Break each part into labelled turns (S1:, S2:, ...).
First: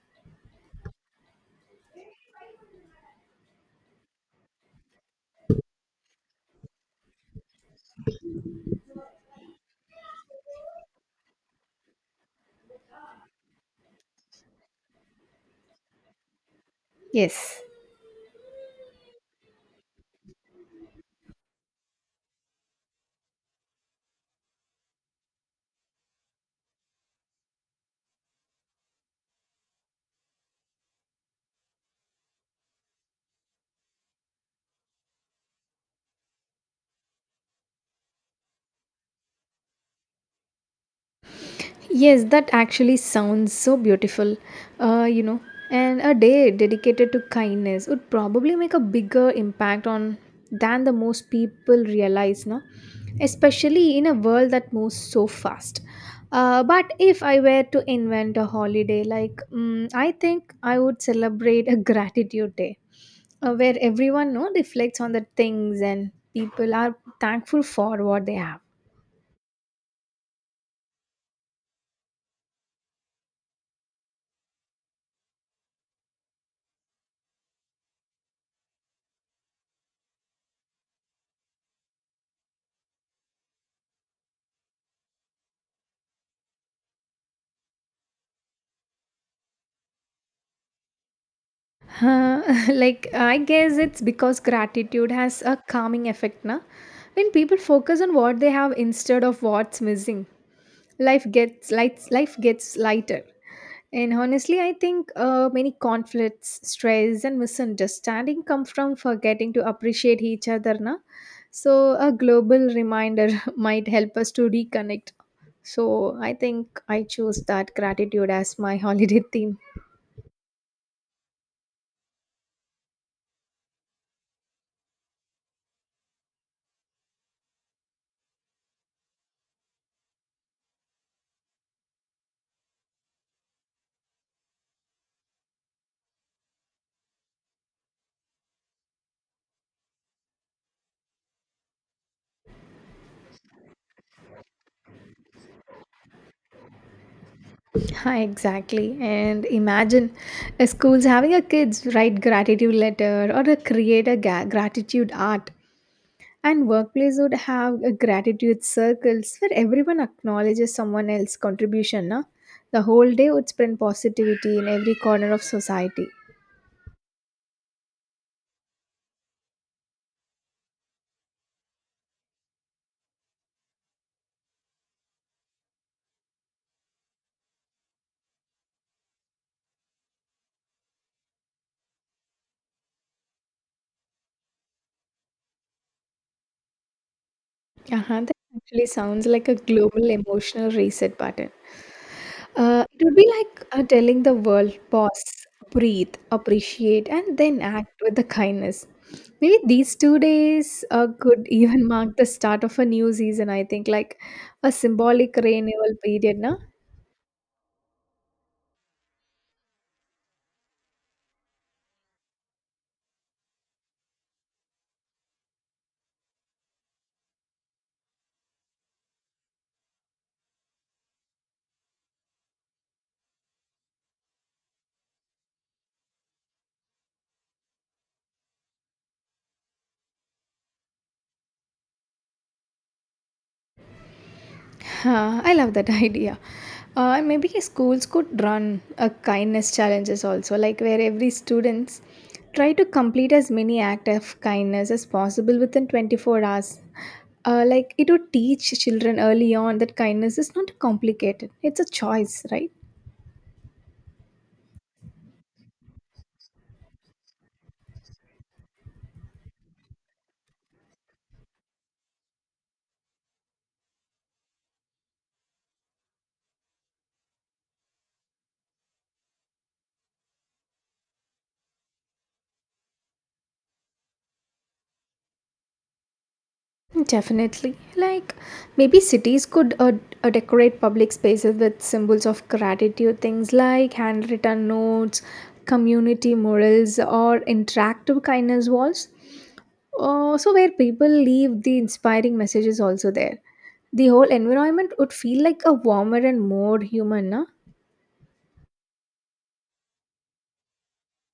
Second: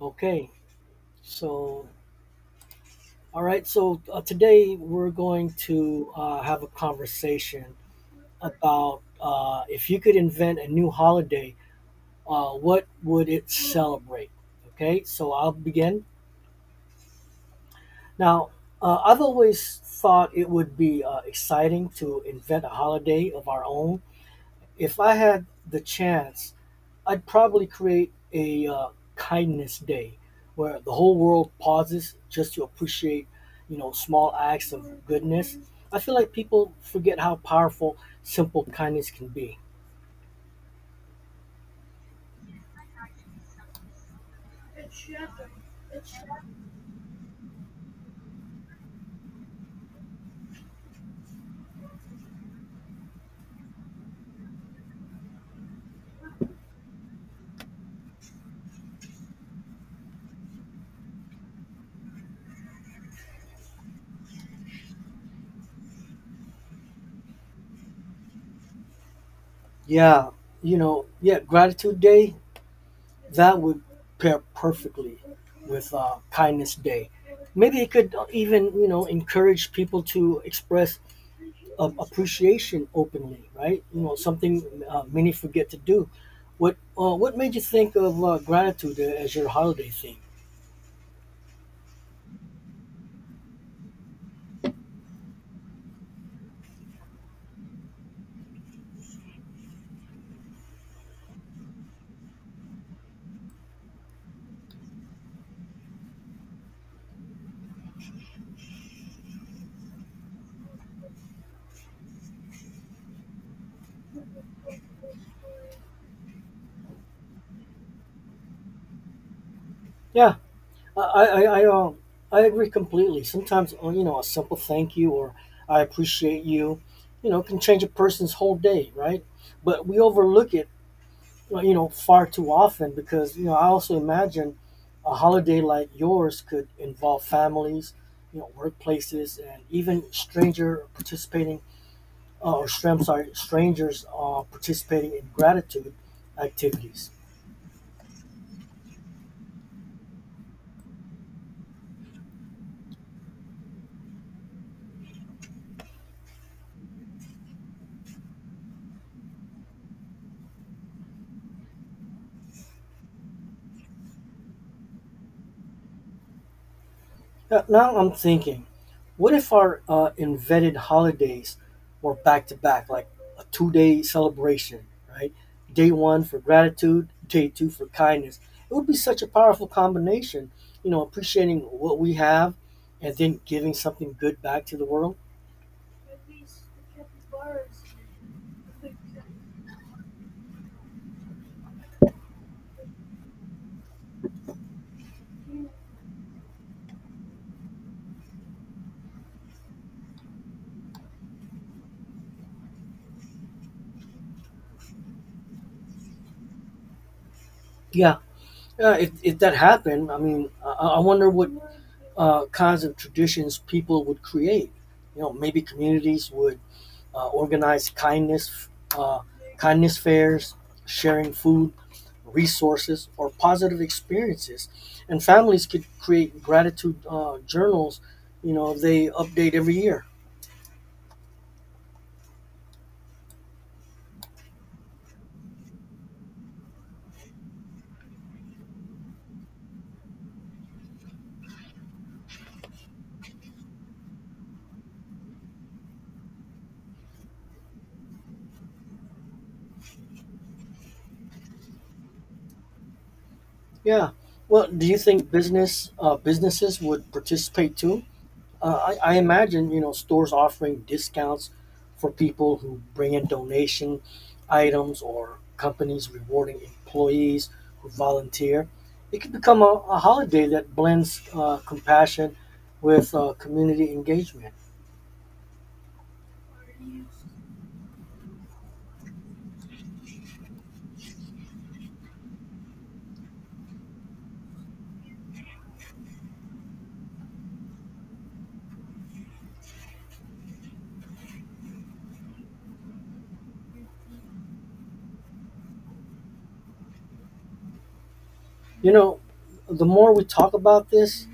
S1: Okay, so so today we're going to have a conversation about if you could invent a new holiday, what would it celebrate? Okay, so I'll begin.
S2: Yes,
S1: Now, I've always thought it would be exciting to invent a holiday of our own. If I had the chance, I'd probably create a kindness day where the whole world pauses just to appreciate, you know, small acts of goodness. I feel like people forget how powerful simple kindness can be.
S2: yes, that actually sounds so beautiful, uh, you know. And a day dedicated to kindness would probably make a bigger impact on than the most people realize, no? Especially in a world that moves so fast. But if I were to invent a holiday, like I think I would celebrate a gratitude day where everyone no reflects on the things and people are thankful for what they have.
S1: Yeah, you know, yeah, gratitude day that would pair perfectly with kindness day. Maybe it could even, you know, encourage people to express of appreciation openly, right? You know, something many forget to do. What made you think of gratitude as your holiday theme?
S2: Uh, I guess it's because gratitude has a calming effect na. When people focus on what they have instead of what's missing, life gets lighter. And honestly I think many conflicts stress and misunderstanding come from forgetting to appreciate each other na. So a global reminder might help us to reconnect. So I think I choose that gratitude as my holiday theme.
S1: Yeah, I I I, uh, I agree completely. Sometimes you know a simple thank you or I appreciate you, you know, can change a person's whole day, right? But we overlook it, you know, far too often because you know I also imagine a holiday like yours could involve families, you know, workplaces, and even stranger participating or str- I'm sorry, strangers participating in gratitude activities.
S2: Hi, exactly. And imagine schools having a kids write gratitude letter or a create a gratitude art. And workplace would have a gratitude circles where everyone acknowledges someone else's contribution. Na? The whole day would spread positivity in every corner of society.
S1: Now I'm thinking, what if our invented holidays were back to back, like a two-day celebration, right? Day one for gratitude, day two for kindness. It would be such a powerful combination, you know, appreciating what we have and then giving something good back to the world.
S2: Uh-huh, that actually sounds like a global emotional reset button. It would be like telling the world, pause, breathe, appreciate, and then act with the kindness. Maybe these 2 days could even mark the start of a new season, I think, like a symbolic renewal period. Na?
S1: Yeah, Yeah. If that happened, I mean, I wonder what kinds of traditions people would create. You know, maybe communities would uh, organize uh, kindness fairs, sharing food, resources, or positive experiences, and families could create gratitude journals. You know, they update every year.
S2: Huh, I love that idea. And maybe schools could run a kindness challenges also, like where every students try to complete as many act of kindness as possible within 24 hours. Like it would teach children early on that kindness is not complicated; it's a choice, right?
S1: Yeah. Well, do you think businesses would participate too? I imagine you know stores offering discounts for people who bring in donation items or companies rewarding employees who volunteer. It could become a holiday that blends compassion with community engagement.
S2: Definitely. Like maybe cities could decorate public spaces with symbols of gratitude, things like handwritten notes, community murals, or interactive kindness walls. So where people leave the inspiring messages also there. The whole environment would feel like a warmer and more human, na?
S1: You know, the more we talk about this,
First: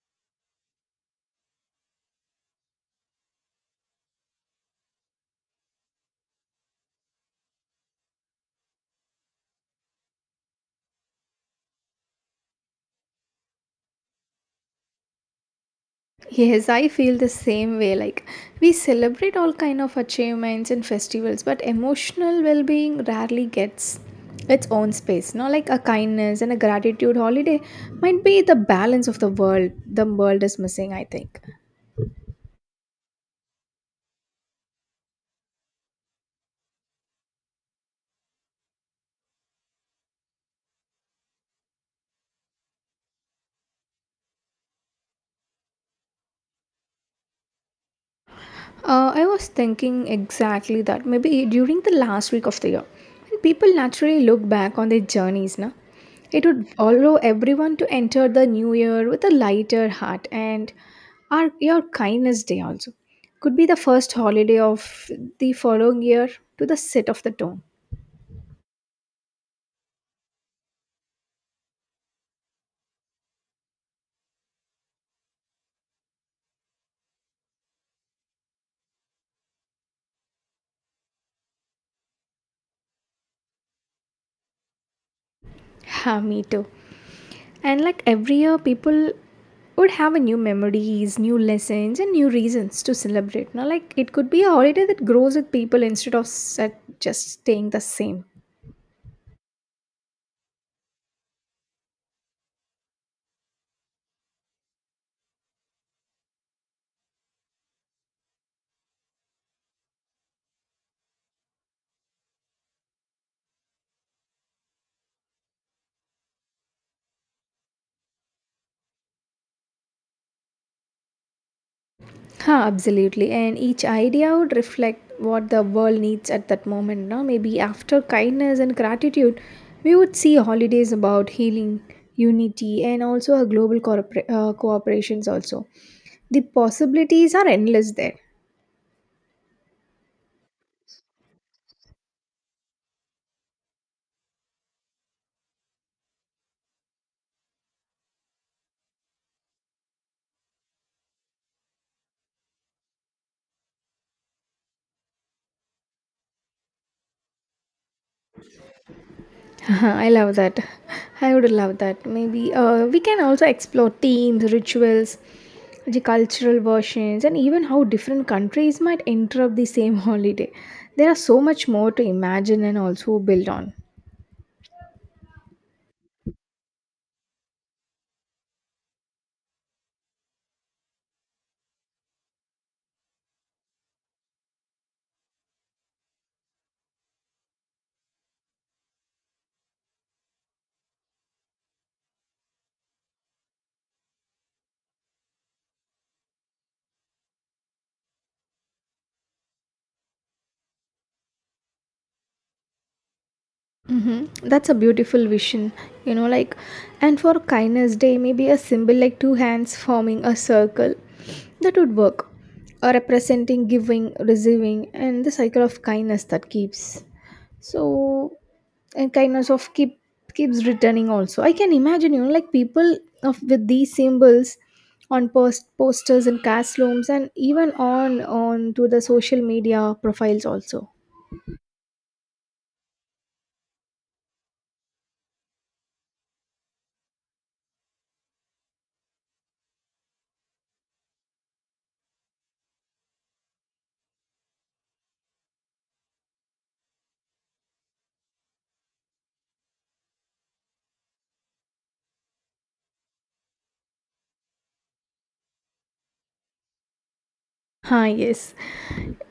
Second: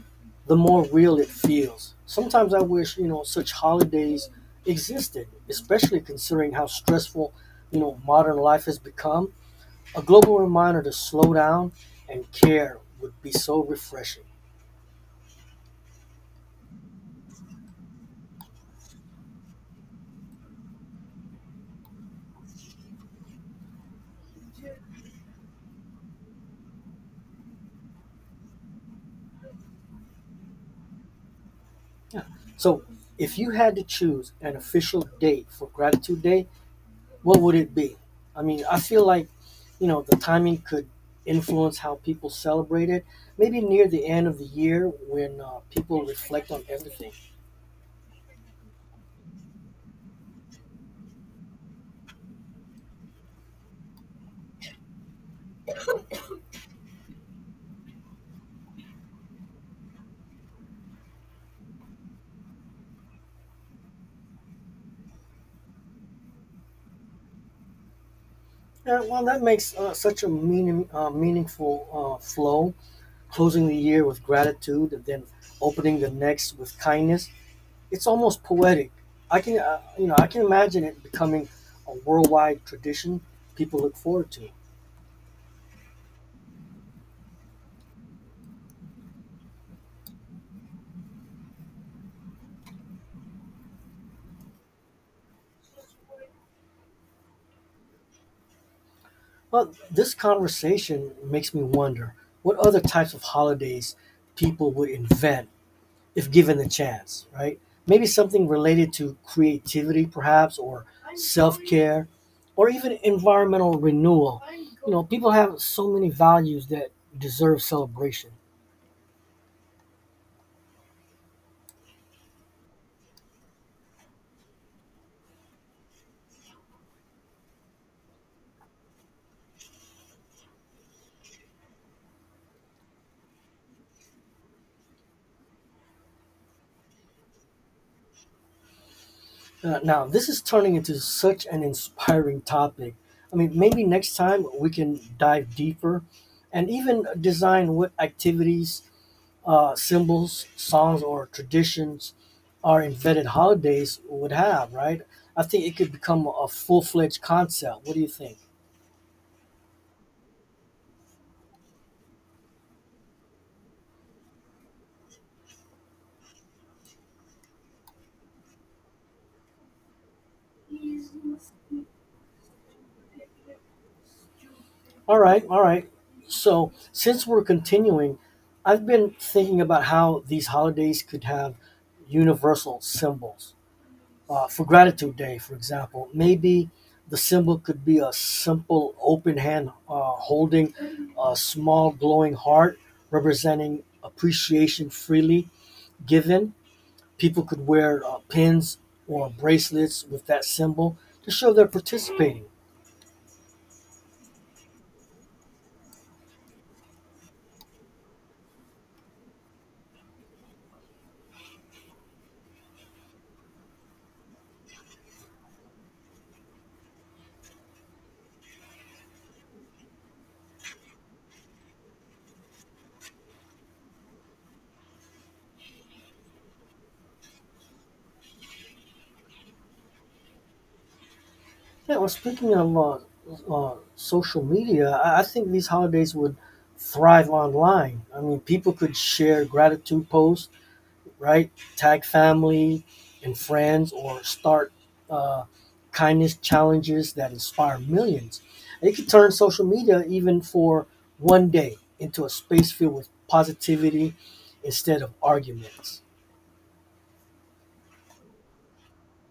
S1: the more real it feels. Sometimes I wish, you know, such holidays existed, especially considering how stressful, you know, modern life has become. A global reminder to slow down and care would be so refreshing.
S2: Yes, I feel the same way. Like we celebrate all kind of achievements and festivals, but emotional well-being rarely gets its own space. No, like a kindness and a gratitude holiday might be the balance of the world. The world is missing, I think.
S1: Yeah. So, if you had to choose an official date for Gratitude Day, what would it be? I mean, I feel like, you know, the timing could influence how people celebrate it. Maybe near the end of the year when people reflect on everything.
S2: I was thinking exactly that. Maybe during the last week of the year, when people naturally look back on their journeys, na, it would allow everyone to enter the new year with a lighter heart. And our your kindness day also could be the first holiday of the following year to the set of the tone.
S1: Yeah, well, that makes such a meaningful flow. Closing the year with gratitude and then opening the next with kindness it's almost poetic. I can you know I can imagine it becoming a worldwide tradition people look forward to.
S2: Ha, me too. And like every year, people would have a new memories, new lessons, and new reasons to celebrate. Now, like it could be a holiday that grows with people instead of set, just staying the same.
S1: But this conversation makes me wonder what other types of holidays people would invent if given the chance, right? Maybe something related to creativity, perhaps, or self care, or even environmental renewal. You know, people have so many values that deserve celebration.
S2: Huh, absolutely. And each idea would reflect what the world needs at that moment. Now, maybe after kindness and gratitude, we would see holidays about healing, unity, and also a global cooperations also. The possibilities are endless there.
S1: Now, this is turning into such an inspiring topic. I mean, maybe next time we can dive deeper and even design what activities, symbols, songs, or traditions our invented holidays would have, right? I think it could become a full fledged concept. What do you think?
S2: I love that. I would love that. Maybe we can also explore themes, rituals, the cultural versions, and even how different countries might interrupt the same holiday. There are so much more to imagine and also build on.
S1: All right. So, since we're continuing, I've been thinking about how these holidays could have universal symbols for Gratitude Day, for example, maybe the symbol could be a simple open hand holding a small glowing heart representing appreciation freely given. People could wear pins or bracelets with that symbol to show they're participating.
S2: Mm-hmm. That's a beautiful vision, you know, like, and for kindness day, maybe a symbol like two hands forming a circle that would work, or representing giving, receiving, and the cycle of kindness that keeps. So, and kindness of keep keeps returning also. I can imagine, you know, like people of with these symbols on posters and castlooms and even on to the social media profiles also.
S1: Yeah, well, speaking of social media, I think these holidays would thrive online. I mean, people could share gratitude posts right? Tag family and friends or start uh, kindness challenges that inspire millions. It can turn social media, even for one day, into a space filled with positivity instead of arguments.
S2: Ah, yes.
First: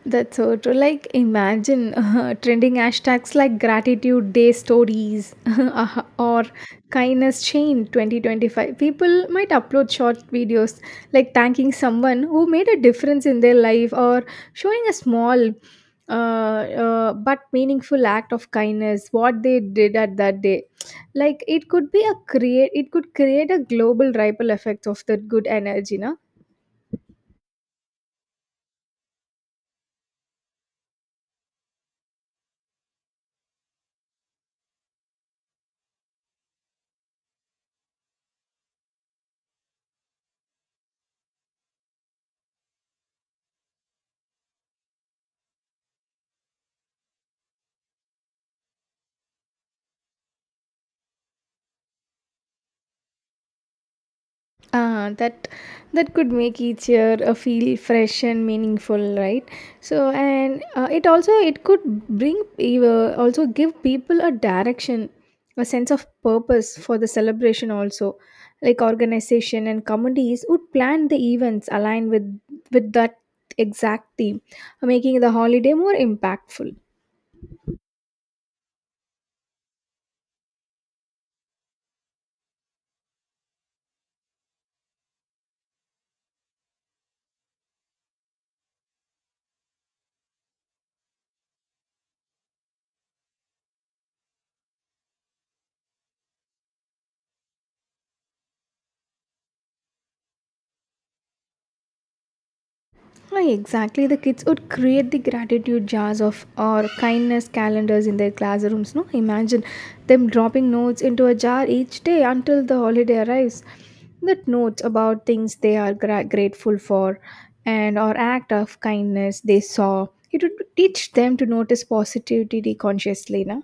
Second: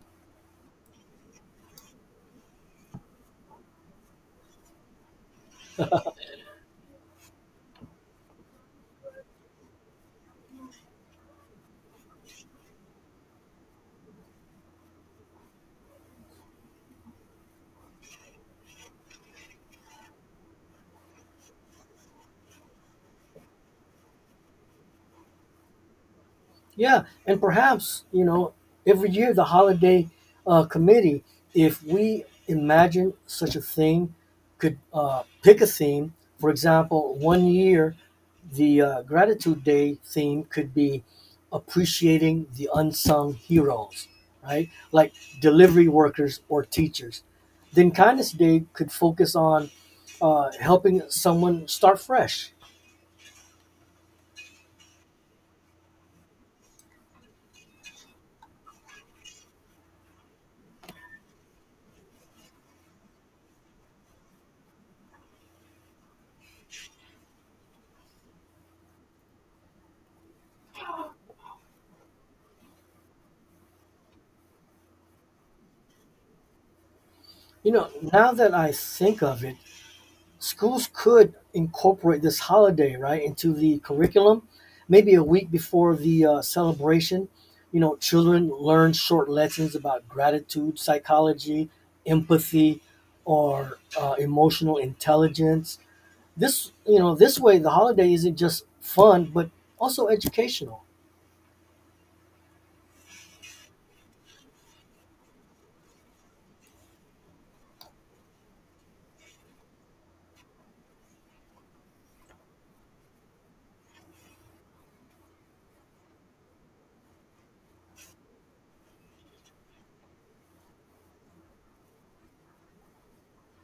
S2: That's so true. Like, imagine trending hashtags like gratitude day stories or kindness chain 2025. People might upload short videos like thanking someone who made a difference in their life or showing a small uh, but meaningful act of kindness, what they did at that day. Like, it could create a global ripple effect of that good energy, na?
S1: Yeah, and perhaps, you know, every year the holiday committee, if we imagine such a thing, could pick a theme. For example, one year the Gratitude Day theme could be appreciating the unsung heroes, right? Like delivery workers or teachers. Then Kindness Day could focus on helping someone start fresh.
S2: Ah, that could make each year feel fresh and meaningful, right? So, and it could bring also give people a direction, a sense of purpose for the celebration. Also, like organization and communities would plan the events aligned with that exact theme, making the holiday more impactful.
S1: You know, now that I think of it, schools could incorporate this holiday right into the curriculum maybe a week before the celebration you know children learn short lessons about gratitude psychology empathy or emotional intelligence this you know this way the holiday isn't just fun but also educational.
S2: Why exactly the kids would create the gratitude jars of or kindness calendars in their classrooms. No, imagine them dropping notes into a jar each day until the holiday arrives. That notes about things they are grateful for, and or act of kindness they saw. It would teach them to notice positivity consciously, na.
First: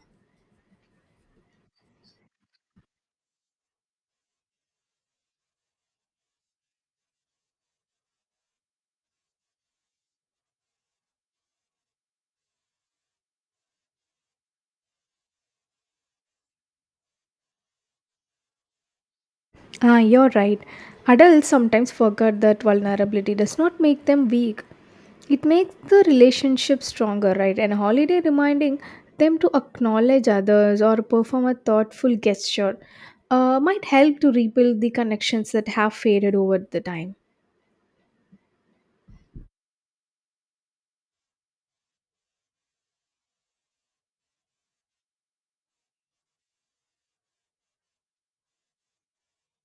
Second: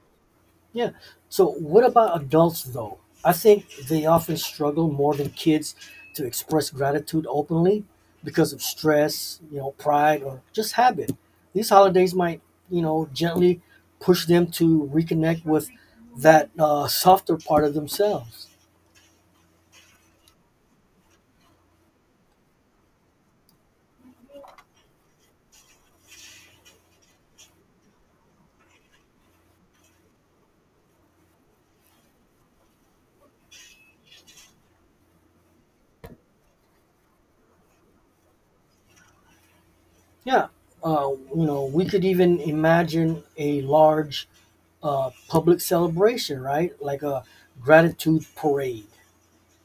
S1: Yeah. So, what about adults, though? I think they often struggle more than kids to express gratitude openly because of stress, you know, pride, or just habit. These holidays might, you know, gently push them to reconnect with that softer part of themselves.
S2: Ah, you're right. Adults sometimes forget that vulnerability does not make them weak. It makes the relationship stronger, right? And a holiday reminding them to acknowledge others or perform a thoughtful gesture might help to rebuild the connections that have faded over the time.
S1: Yeah. You know, we could even imagine a large public celebration, right? Like a gratitude parade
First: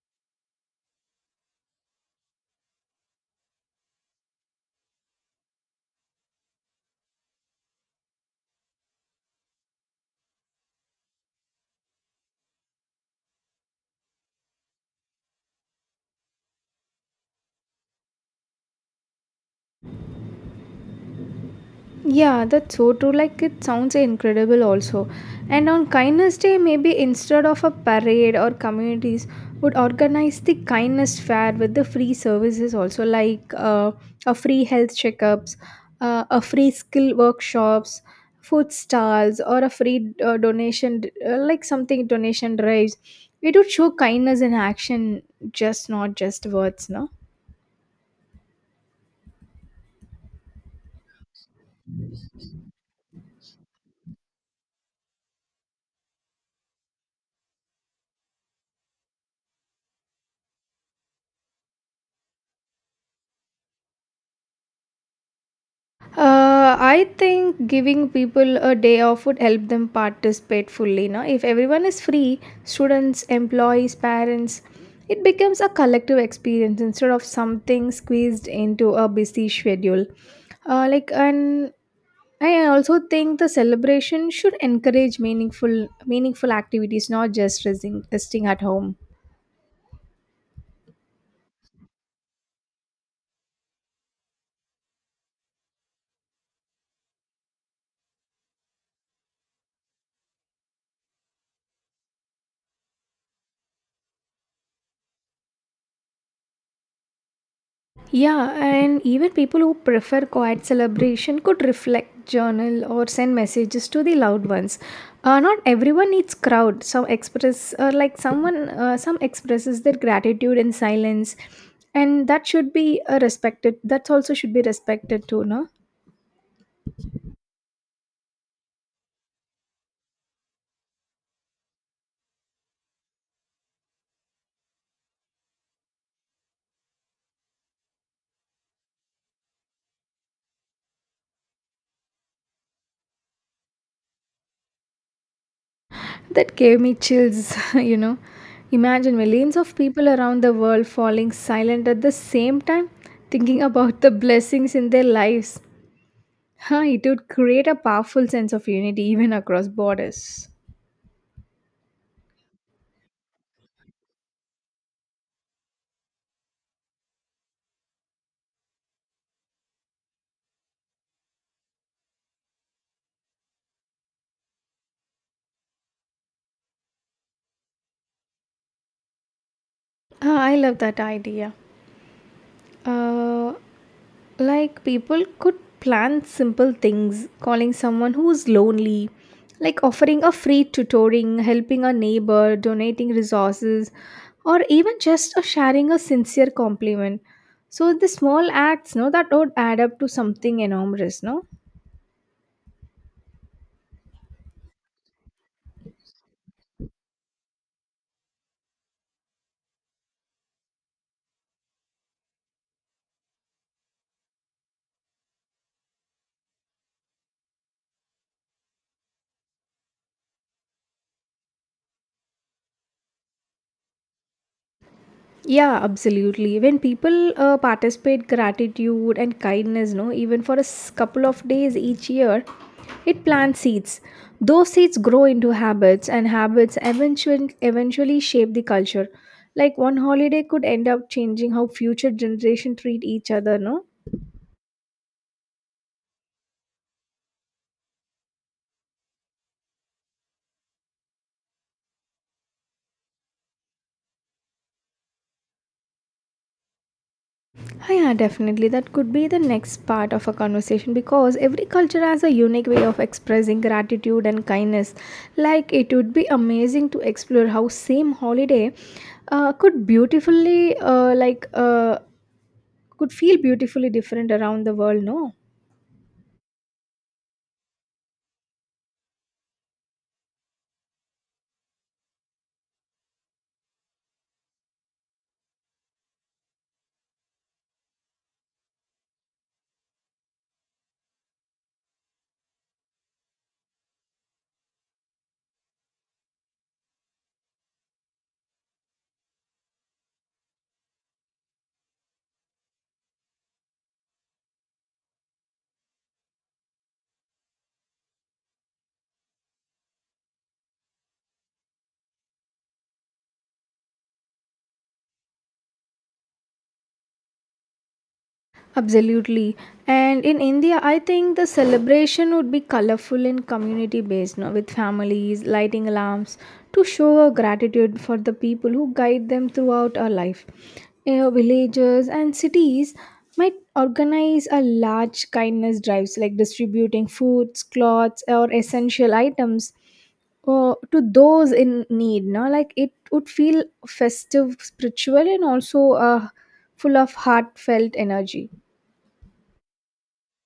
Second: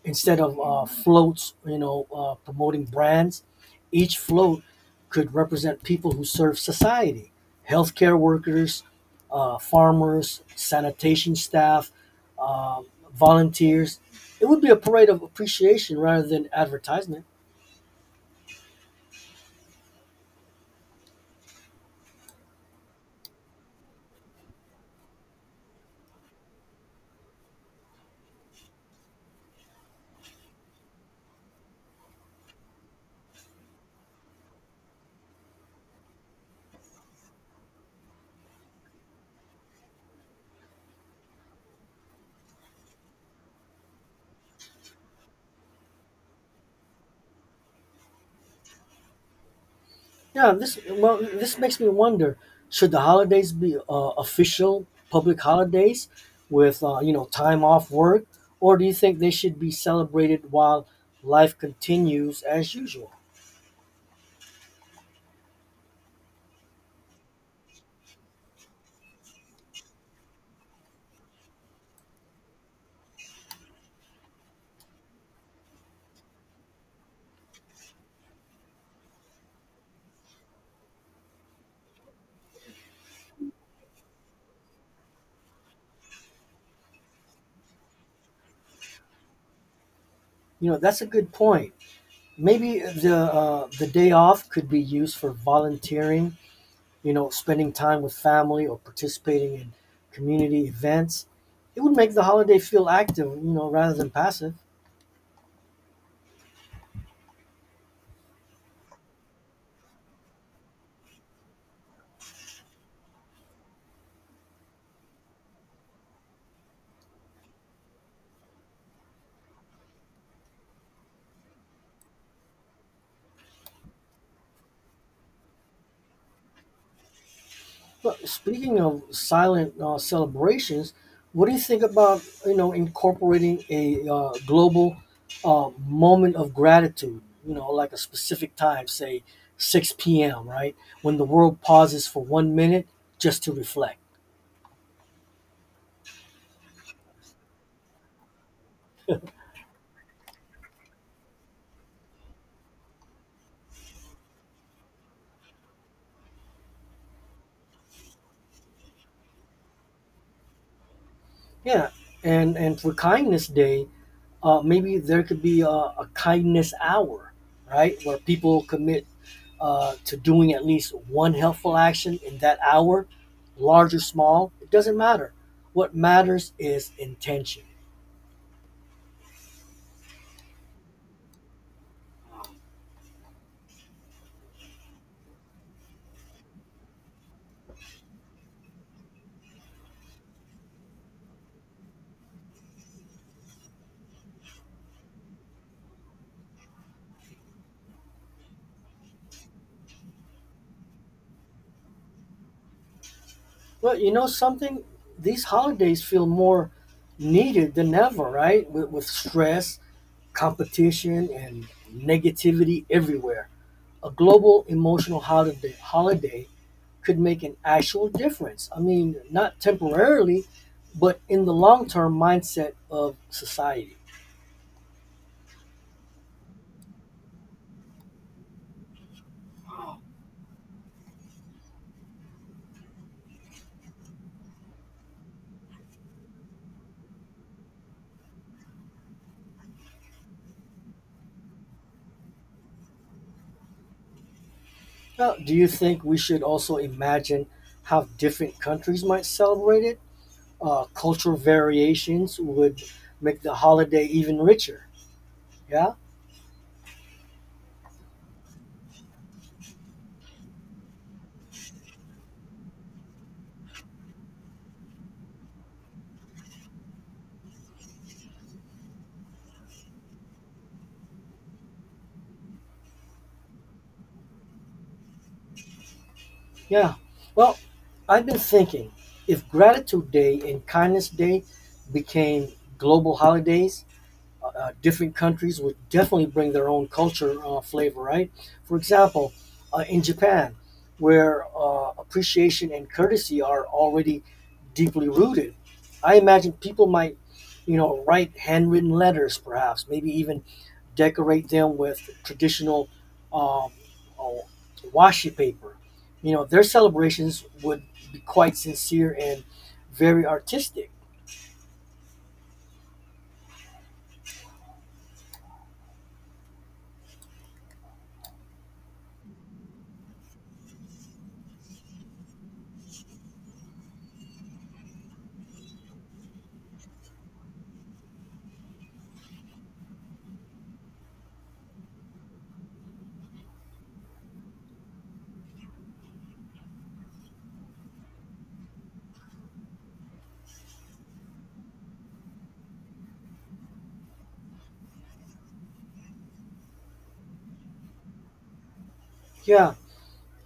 S1: instead of floats, you know, promoting brands, each float could represent people who serve society, healthcare workers, farmers, sanitation staff, um volunteers. It would be a parade of appreciation rather than advertisement.
S2: Yeah, that's so true. Like it sounds incredible also. And on Kindness Day, maybe instead of a parade or communities would organize the kindness fair with the free services also like a free health checkups, a free skill workshops, food stalls or a free donation like something donation drives. It would show kindness in action, just not just words, no?
S1: Yeah, this well, this makes me wonder: should the holidays be official public holidays with you know time off work, or do you think they should be celebrated while life continues as usual?
S2: I think giving people a day off would help them participate fully. No? If everyone is free, students, employees, parents, it becomes a collective experience instead of something squeezed into a busy schedule. Like and I also think the celebration should encourage meaningful activities, not just resting at home.
S1: You know, that's a good point. Maybe the day off could be used for volunteering. You know, spending time with family or participating in community events. It would make the holiday feel active, you know, rather than passive.
S2: Yeah, and even people who prefer quiet celebration could reflect, journal, or send messages to the loud ones. Not everyone needs crowd. Some expresses their gratitude in silence, and that should be respected. That also should be respected too, no?
S1: Well, speaking of silent celebrations, what do you think about you know incorporating a global moment of gratitude? You know, like a specific time, say 6 p.m. Right when the world pauses for one minute just to reflect.
S2: That gave me chills, you know. Imagine millions of people around the world falling silent at the same time, thinking about the blessings in their lives. Huh, it would create a powerful sense of unity even across borders.
S1: Yeah, and for Kindness Day, maybe there could be a kindness hour, right, where people commit to doing at least one helpful action in that hour, large or small, it doesn't matter. What matters is intention.
S2: Ah, I love that idea. Uh, like people could plan simple things, calling someone who's lonely, like offering a free tutoring, helping a neighbor, donating resources, or even just a sharing a sincere compliment. So the small acts, no, that would add up to something enormous, no?
S1: Well, you know something? These holidays feel more needed than ever, right? With stress, competition, and negativity everywhere. A global emotional holiday could make an actual difference. I mean, not temporarily, but in the long term mindset of society.
S2: Yeah, absolutely. When people participate gratitude and kindness, no, even for a couple of days each year, it plants seeds. Those seeds grow into habits, and habits eventually shape the culture. Like one holiday could end up changing how future generation treat each other, no?
S1: Now, do you think we should also imagine how different countries might celebrate it? Cultural variations would make the holiday even richer. Yeah,
S2: Hi, yeah, definitely. That could be the next part of a conversation because every culture has a unique way of expressing gratitude and kindness. Like it would be amazing to explore how same holiday uh, could beautifully, uh, like, uh, could feel beautifully different around the world. No.
S1: yeah. Well, I've been thinking if Gratitude Day and Kindness Day became global holidays, different countries would definitely bring their own culture flavor, right? For example, in Japan, where appreciation and courtesy are already deeply rooted, I imagine people might, you know, write handwritten letters, perhaps, maybe even decorate them with traditional um, oh, washi paper. You know, their celebrations would be quite sincere and very artistic.
S2: Absolutely. And in India, I think the celebration would be colorful and community based, no? With families lighting alarms to show our gratitude for the people who guide them throughout our life. You know, villages and cities might organize a large kindness drives like distributing foods, clothes, or essential items to those in need. No? Like it would feel festive, spiritual, and also full of heartfelt energy.
S1: Yeah,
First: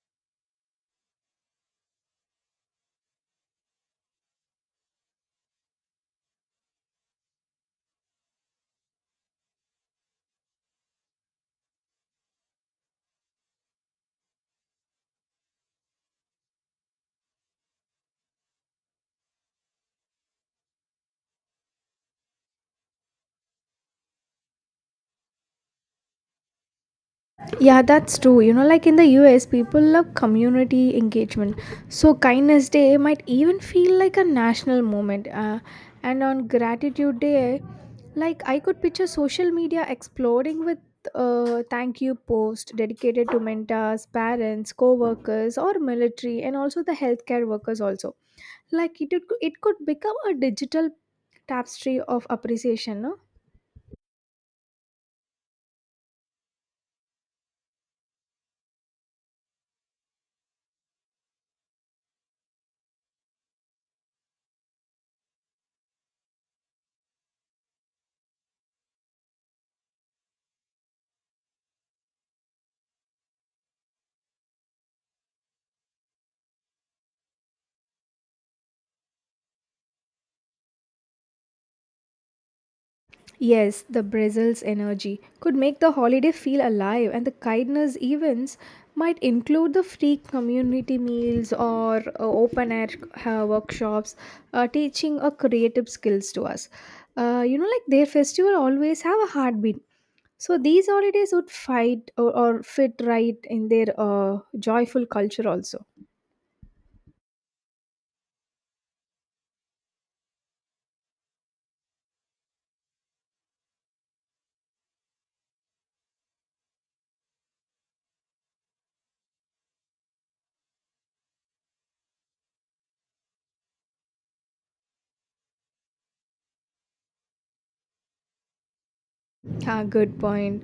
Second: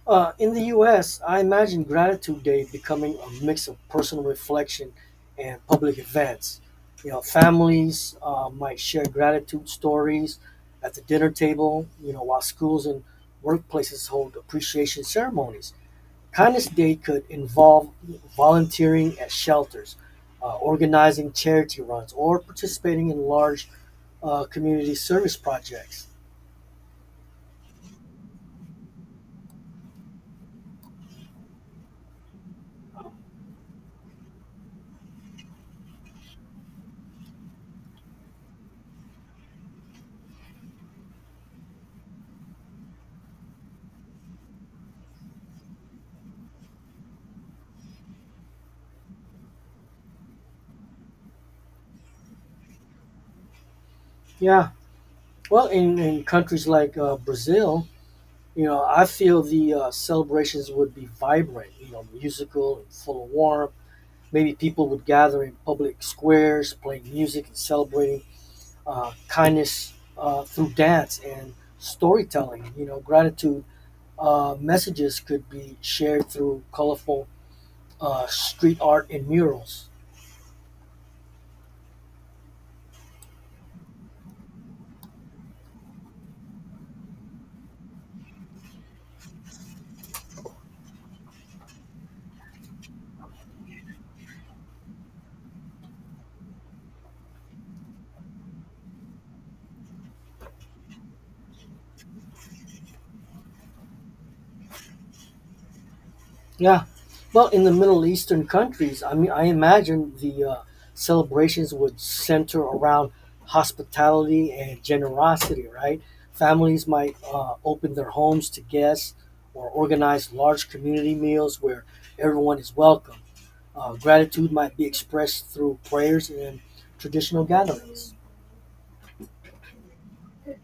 S1: In the US, I imagine Gratitude Day becoming a mix of personal reflection and public events. You know, families might share gratitude stories at the dinner table, you know, while schools and workplaces hold appreciation ceremonies. Kindness Day could involve volunteering at shelters, organizing charity runs, or participating in large community service projects.
S2: Yeah, that's true. You know, like in the US, people love community engagement. So, Kindness Day might even feel like a national moment. And on Gratitude Day, like I could picture social media exploding with thank you post dedicated to mentors, parents, co workers, or military, and also the healthcare workers, also. Like it could become a digital tapestry of appreciation, no?
S1: Yeah. Well, in countries like Brazil, you know, I feel the celebrations would be vibrant, you know, musical and full of warmth. Maybe people would gather in public squares, playing music and celebrating kindness through dance and storytelling. You know, gratitude messages could be shared through colorful street art and murals.
S2: Yes, the Brazil's energy could make the holiday feel alive, and the kindness events might include the free community meals or open air workshops, teaching creative skills to us. You know, like their festival always have a heartbeat. So these holidays would or fit right in their joyful culture also.
S1: Yeah. Well, in the Middle Eastern countries, I mean, I imagine the celebrations would center around hospitality and generosity, right? Families might open their homes to guests or organize large community meals where everyone is welcome. Gratitude might be expressed through prayers and traditional gatherings.
S2: Ah, good point.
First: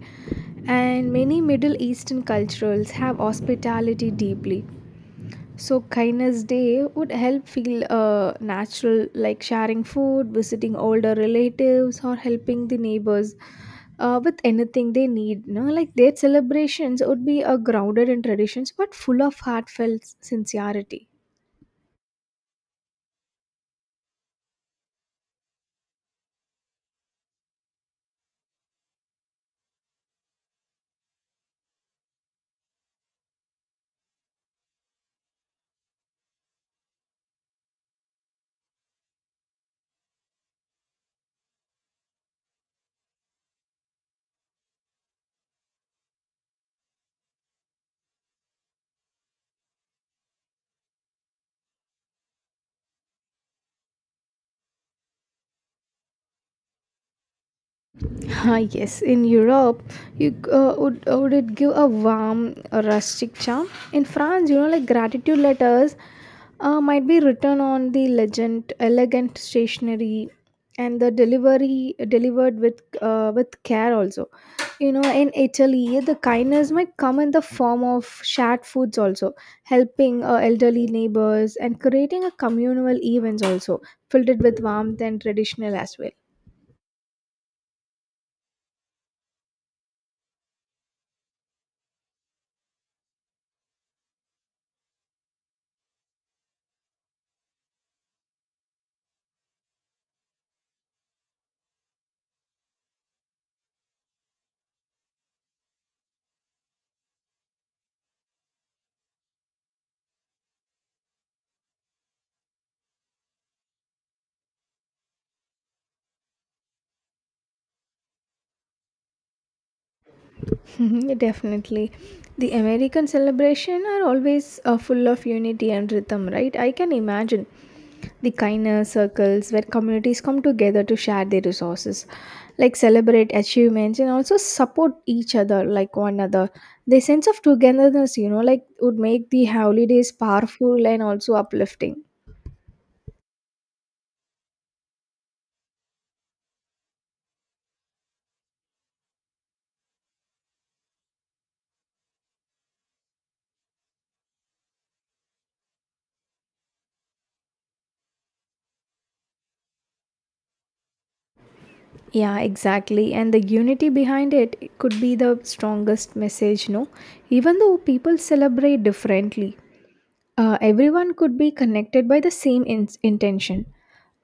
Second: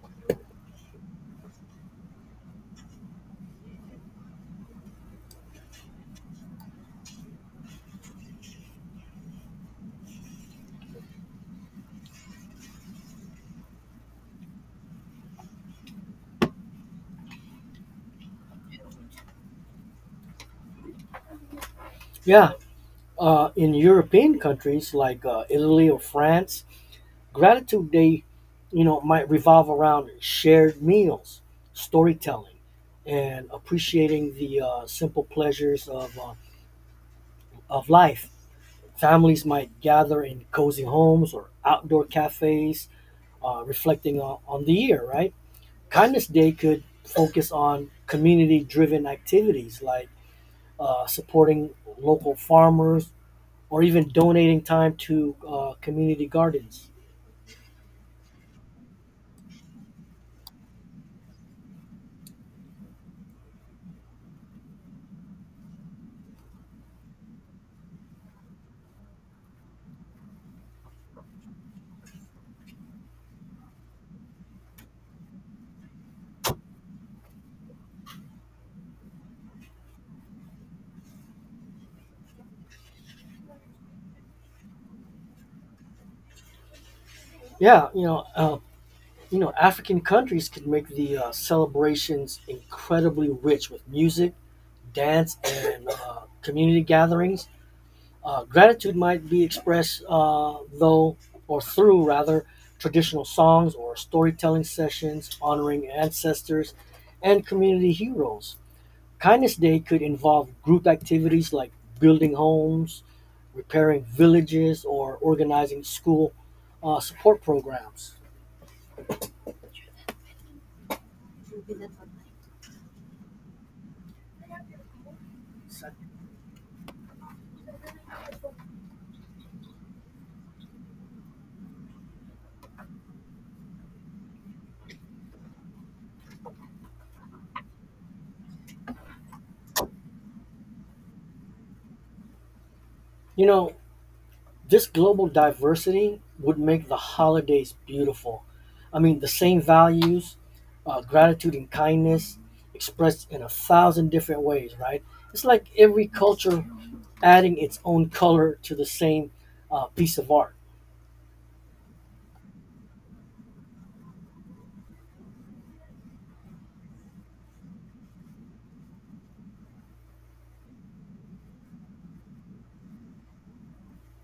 S2: And many Middle Eastern cultures have hospitality deeply. So, kindness day would help feel natural, like sharing food, visiting older relatives, or helping the neighbors with anything they need. No, like their celebrations would be grounded in traditions but full of heartfelt sincerity.
S1: Yeah. In European countries like Italy or France, Gratitude Day, you know, might revolve around shared meals, storytelling, and appreciating the simple pleasures of life. Families might gather in cozy homes or outdoor cafes, reflecting on the year, right? Kindness Day could focus on community driven activities like supporting local farmers or even donating time to community gardens.
S2: Ah, yes, in Europe, would it give a warm, a rustic charm? In France, you know, like gratitude letters might be written on the legend, elegant stationery, and the delivery delivered with care also. You know, in Italy, the kindness might come in the form of shared foods also, helping elderly neighbors and creating a communal events also, filled it with warmth and traditional as well.
S1: Yeah, you know, uh, you know, African countries can make the celebrations incredibly rich with music, dance, and community gatherings. Gratitude might be expressed, though, or through rather, traditional songs or storytelling sessions honoring ancestors and community heroes. Kindness Day could involve group activities like building homes, repairing villages, or organizing school support programs.
S2: Mhm, definitely. The American celebration are always full of unity and rhythm, right? I can imagine the kinder circles where communities come together to share their resources, like celebrate achievements and also support each other, like one another. The sense of togetherness, you know, like would make the holidays powerful and also uplifting.
S1: You know, this global diversity would make the holidays beautiful. I mean, the same values, gratitude and kindness expressed in a thousand different ways, right? It's like every culture adding its own color to the same piece of art.
S2: Yeah, exactly. And the unity behind it, it could be the strongest message, no? Even though people celebrate differently. Everyone could be connected by the same intention.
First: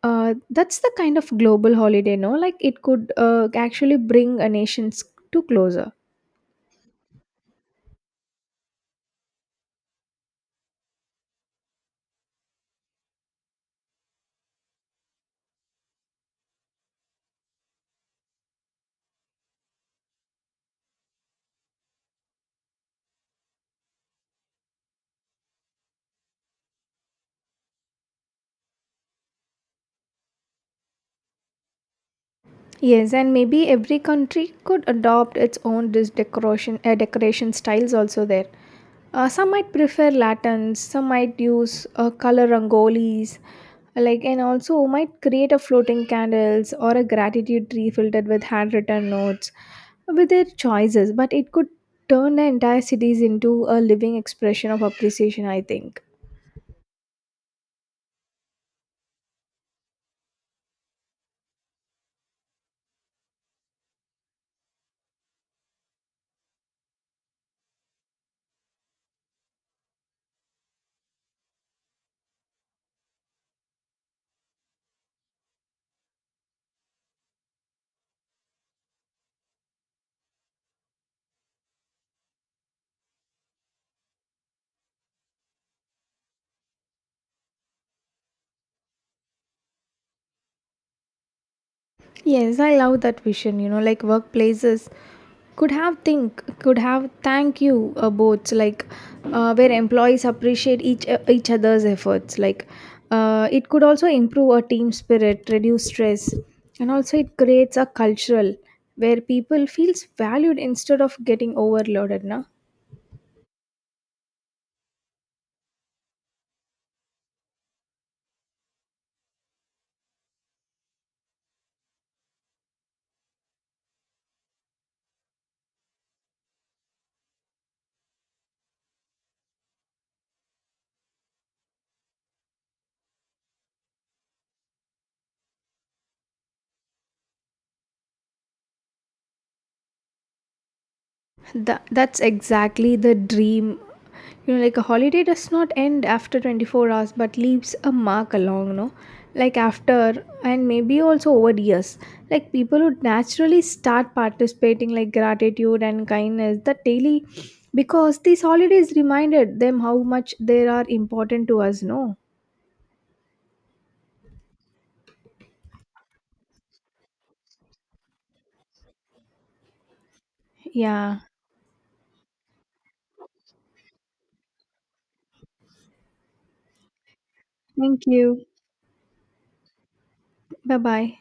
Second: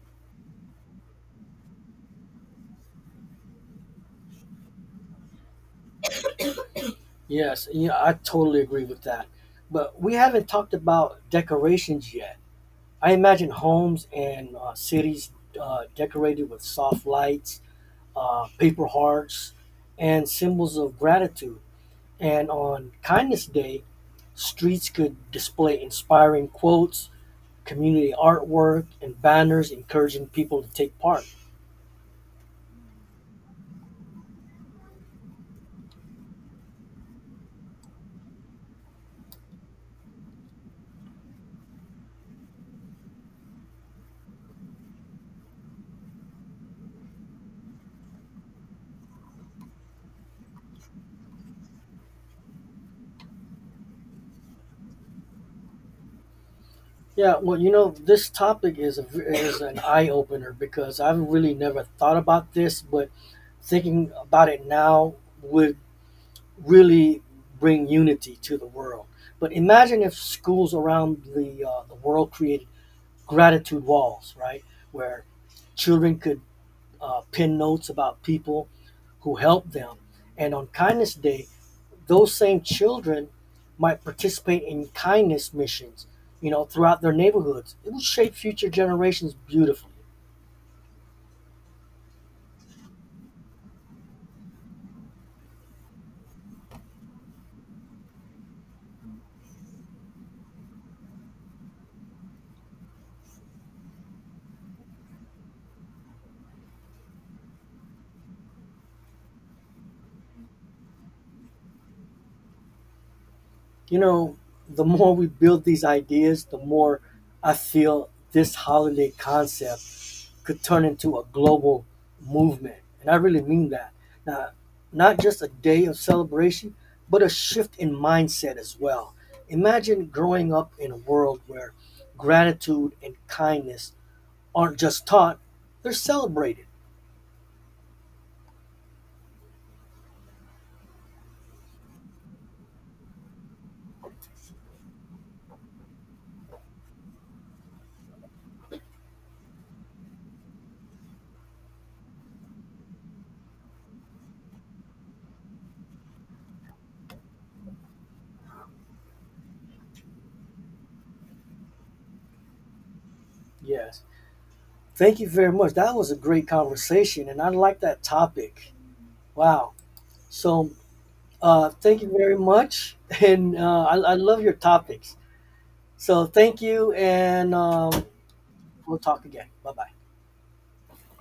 S2: That's the kind of global holiday, no? Like it could actually bring a nations to closer.
S1: Yes, yeah, I totally agree with that. But we haven't talked about decorations yet. I imagine homes and cities decorated with soft lights, paper hearts, and symbols of gratitude. And on Kindness Day, streets could display inspiring quotes, community artwork, and banners encouraging people to take part.
S2: Yes, and maybe every country could adopt its own decoration styles also there. Some might prefer latins, some might use color rangolis, like and also might create a floating candles or a gratitude tree filled with handwritten notes with their choices. But it could turn the entire cities into a living expression of appreciation. I think.
S1: Yeah, well, you know, this topic is is an eye opener because I've really never thought about this, but thinking about it now would really bring unity to the world. But imagine if schools around the world created gratitude walls, right, where children could pen notes about people who helped them. And on Kindness Day, those same children might participate in kindness missions, you know, throughout their neighborhoods. It will shape future generations beautifully.
S2: Yes, I love that vision. You know, like workplaces could have thank you boards like where employees appreciate each other's efforts. Like it could also improve our team spirit, reduce stress, and also it creates a cultural where people feels valued instead of getting overloaded. Na?
S1: You know, the more we build these ideas, the more I feel this holiday concept could turn into a global movement. And I really mean that. Now, not just a day of celebration, but a shift in mindset as well. Imagine growing up in a world where gratitude and kindness aren't just taught, they're celebrated.
S2: That's exactly the dream. You know, like a holiday does not end after 24 hours but leaves a mark along, no? Like after and maybe also over years. Like people would naturally start participating like gratitude and kindness that daily because these holidays reminded them how much they are important to us, no?
S1: Yes. Thank you very much. That was a great conversation, and I like that topic. Wow. So,
S2: Yeah.
S1: thank you very much, and I love your topics. So, thank you, and
S2: Thank
S1: um,
S2: you.
S1: we'll talk again. Bye bye.
S2: Bye bye.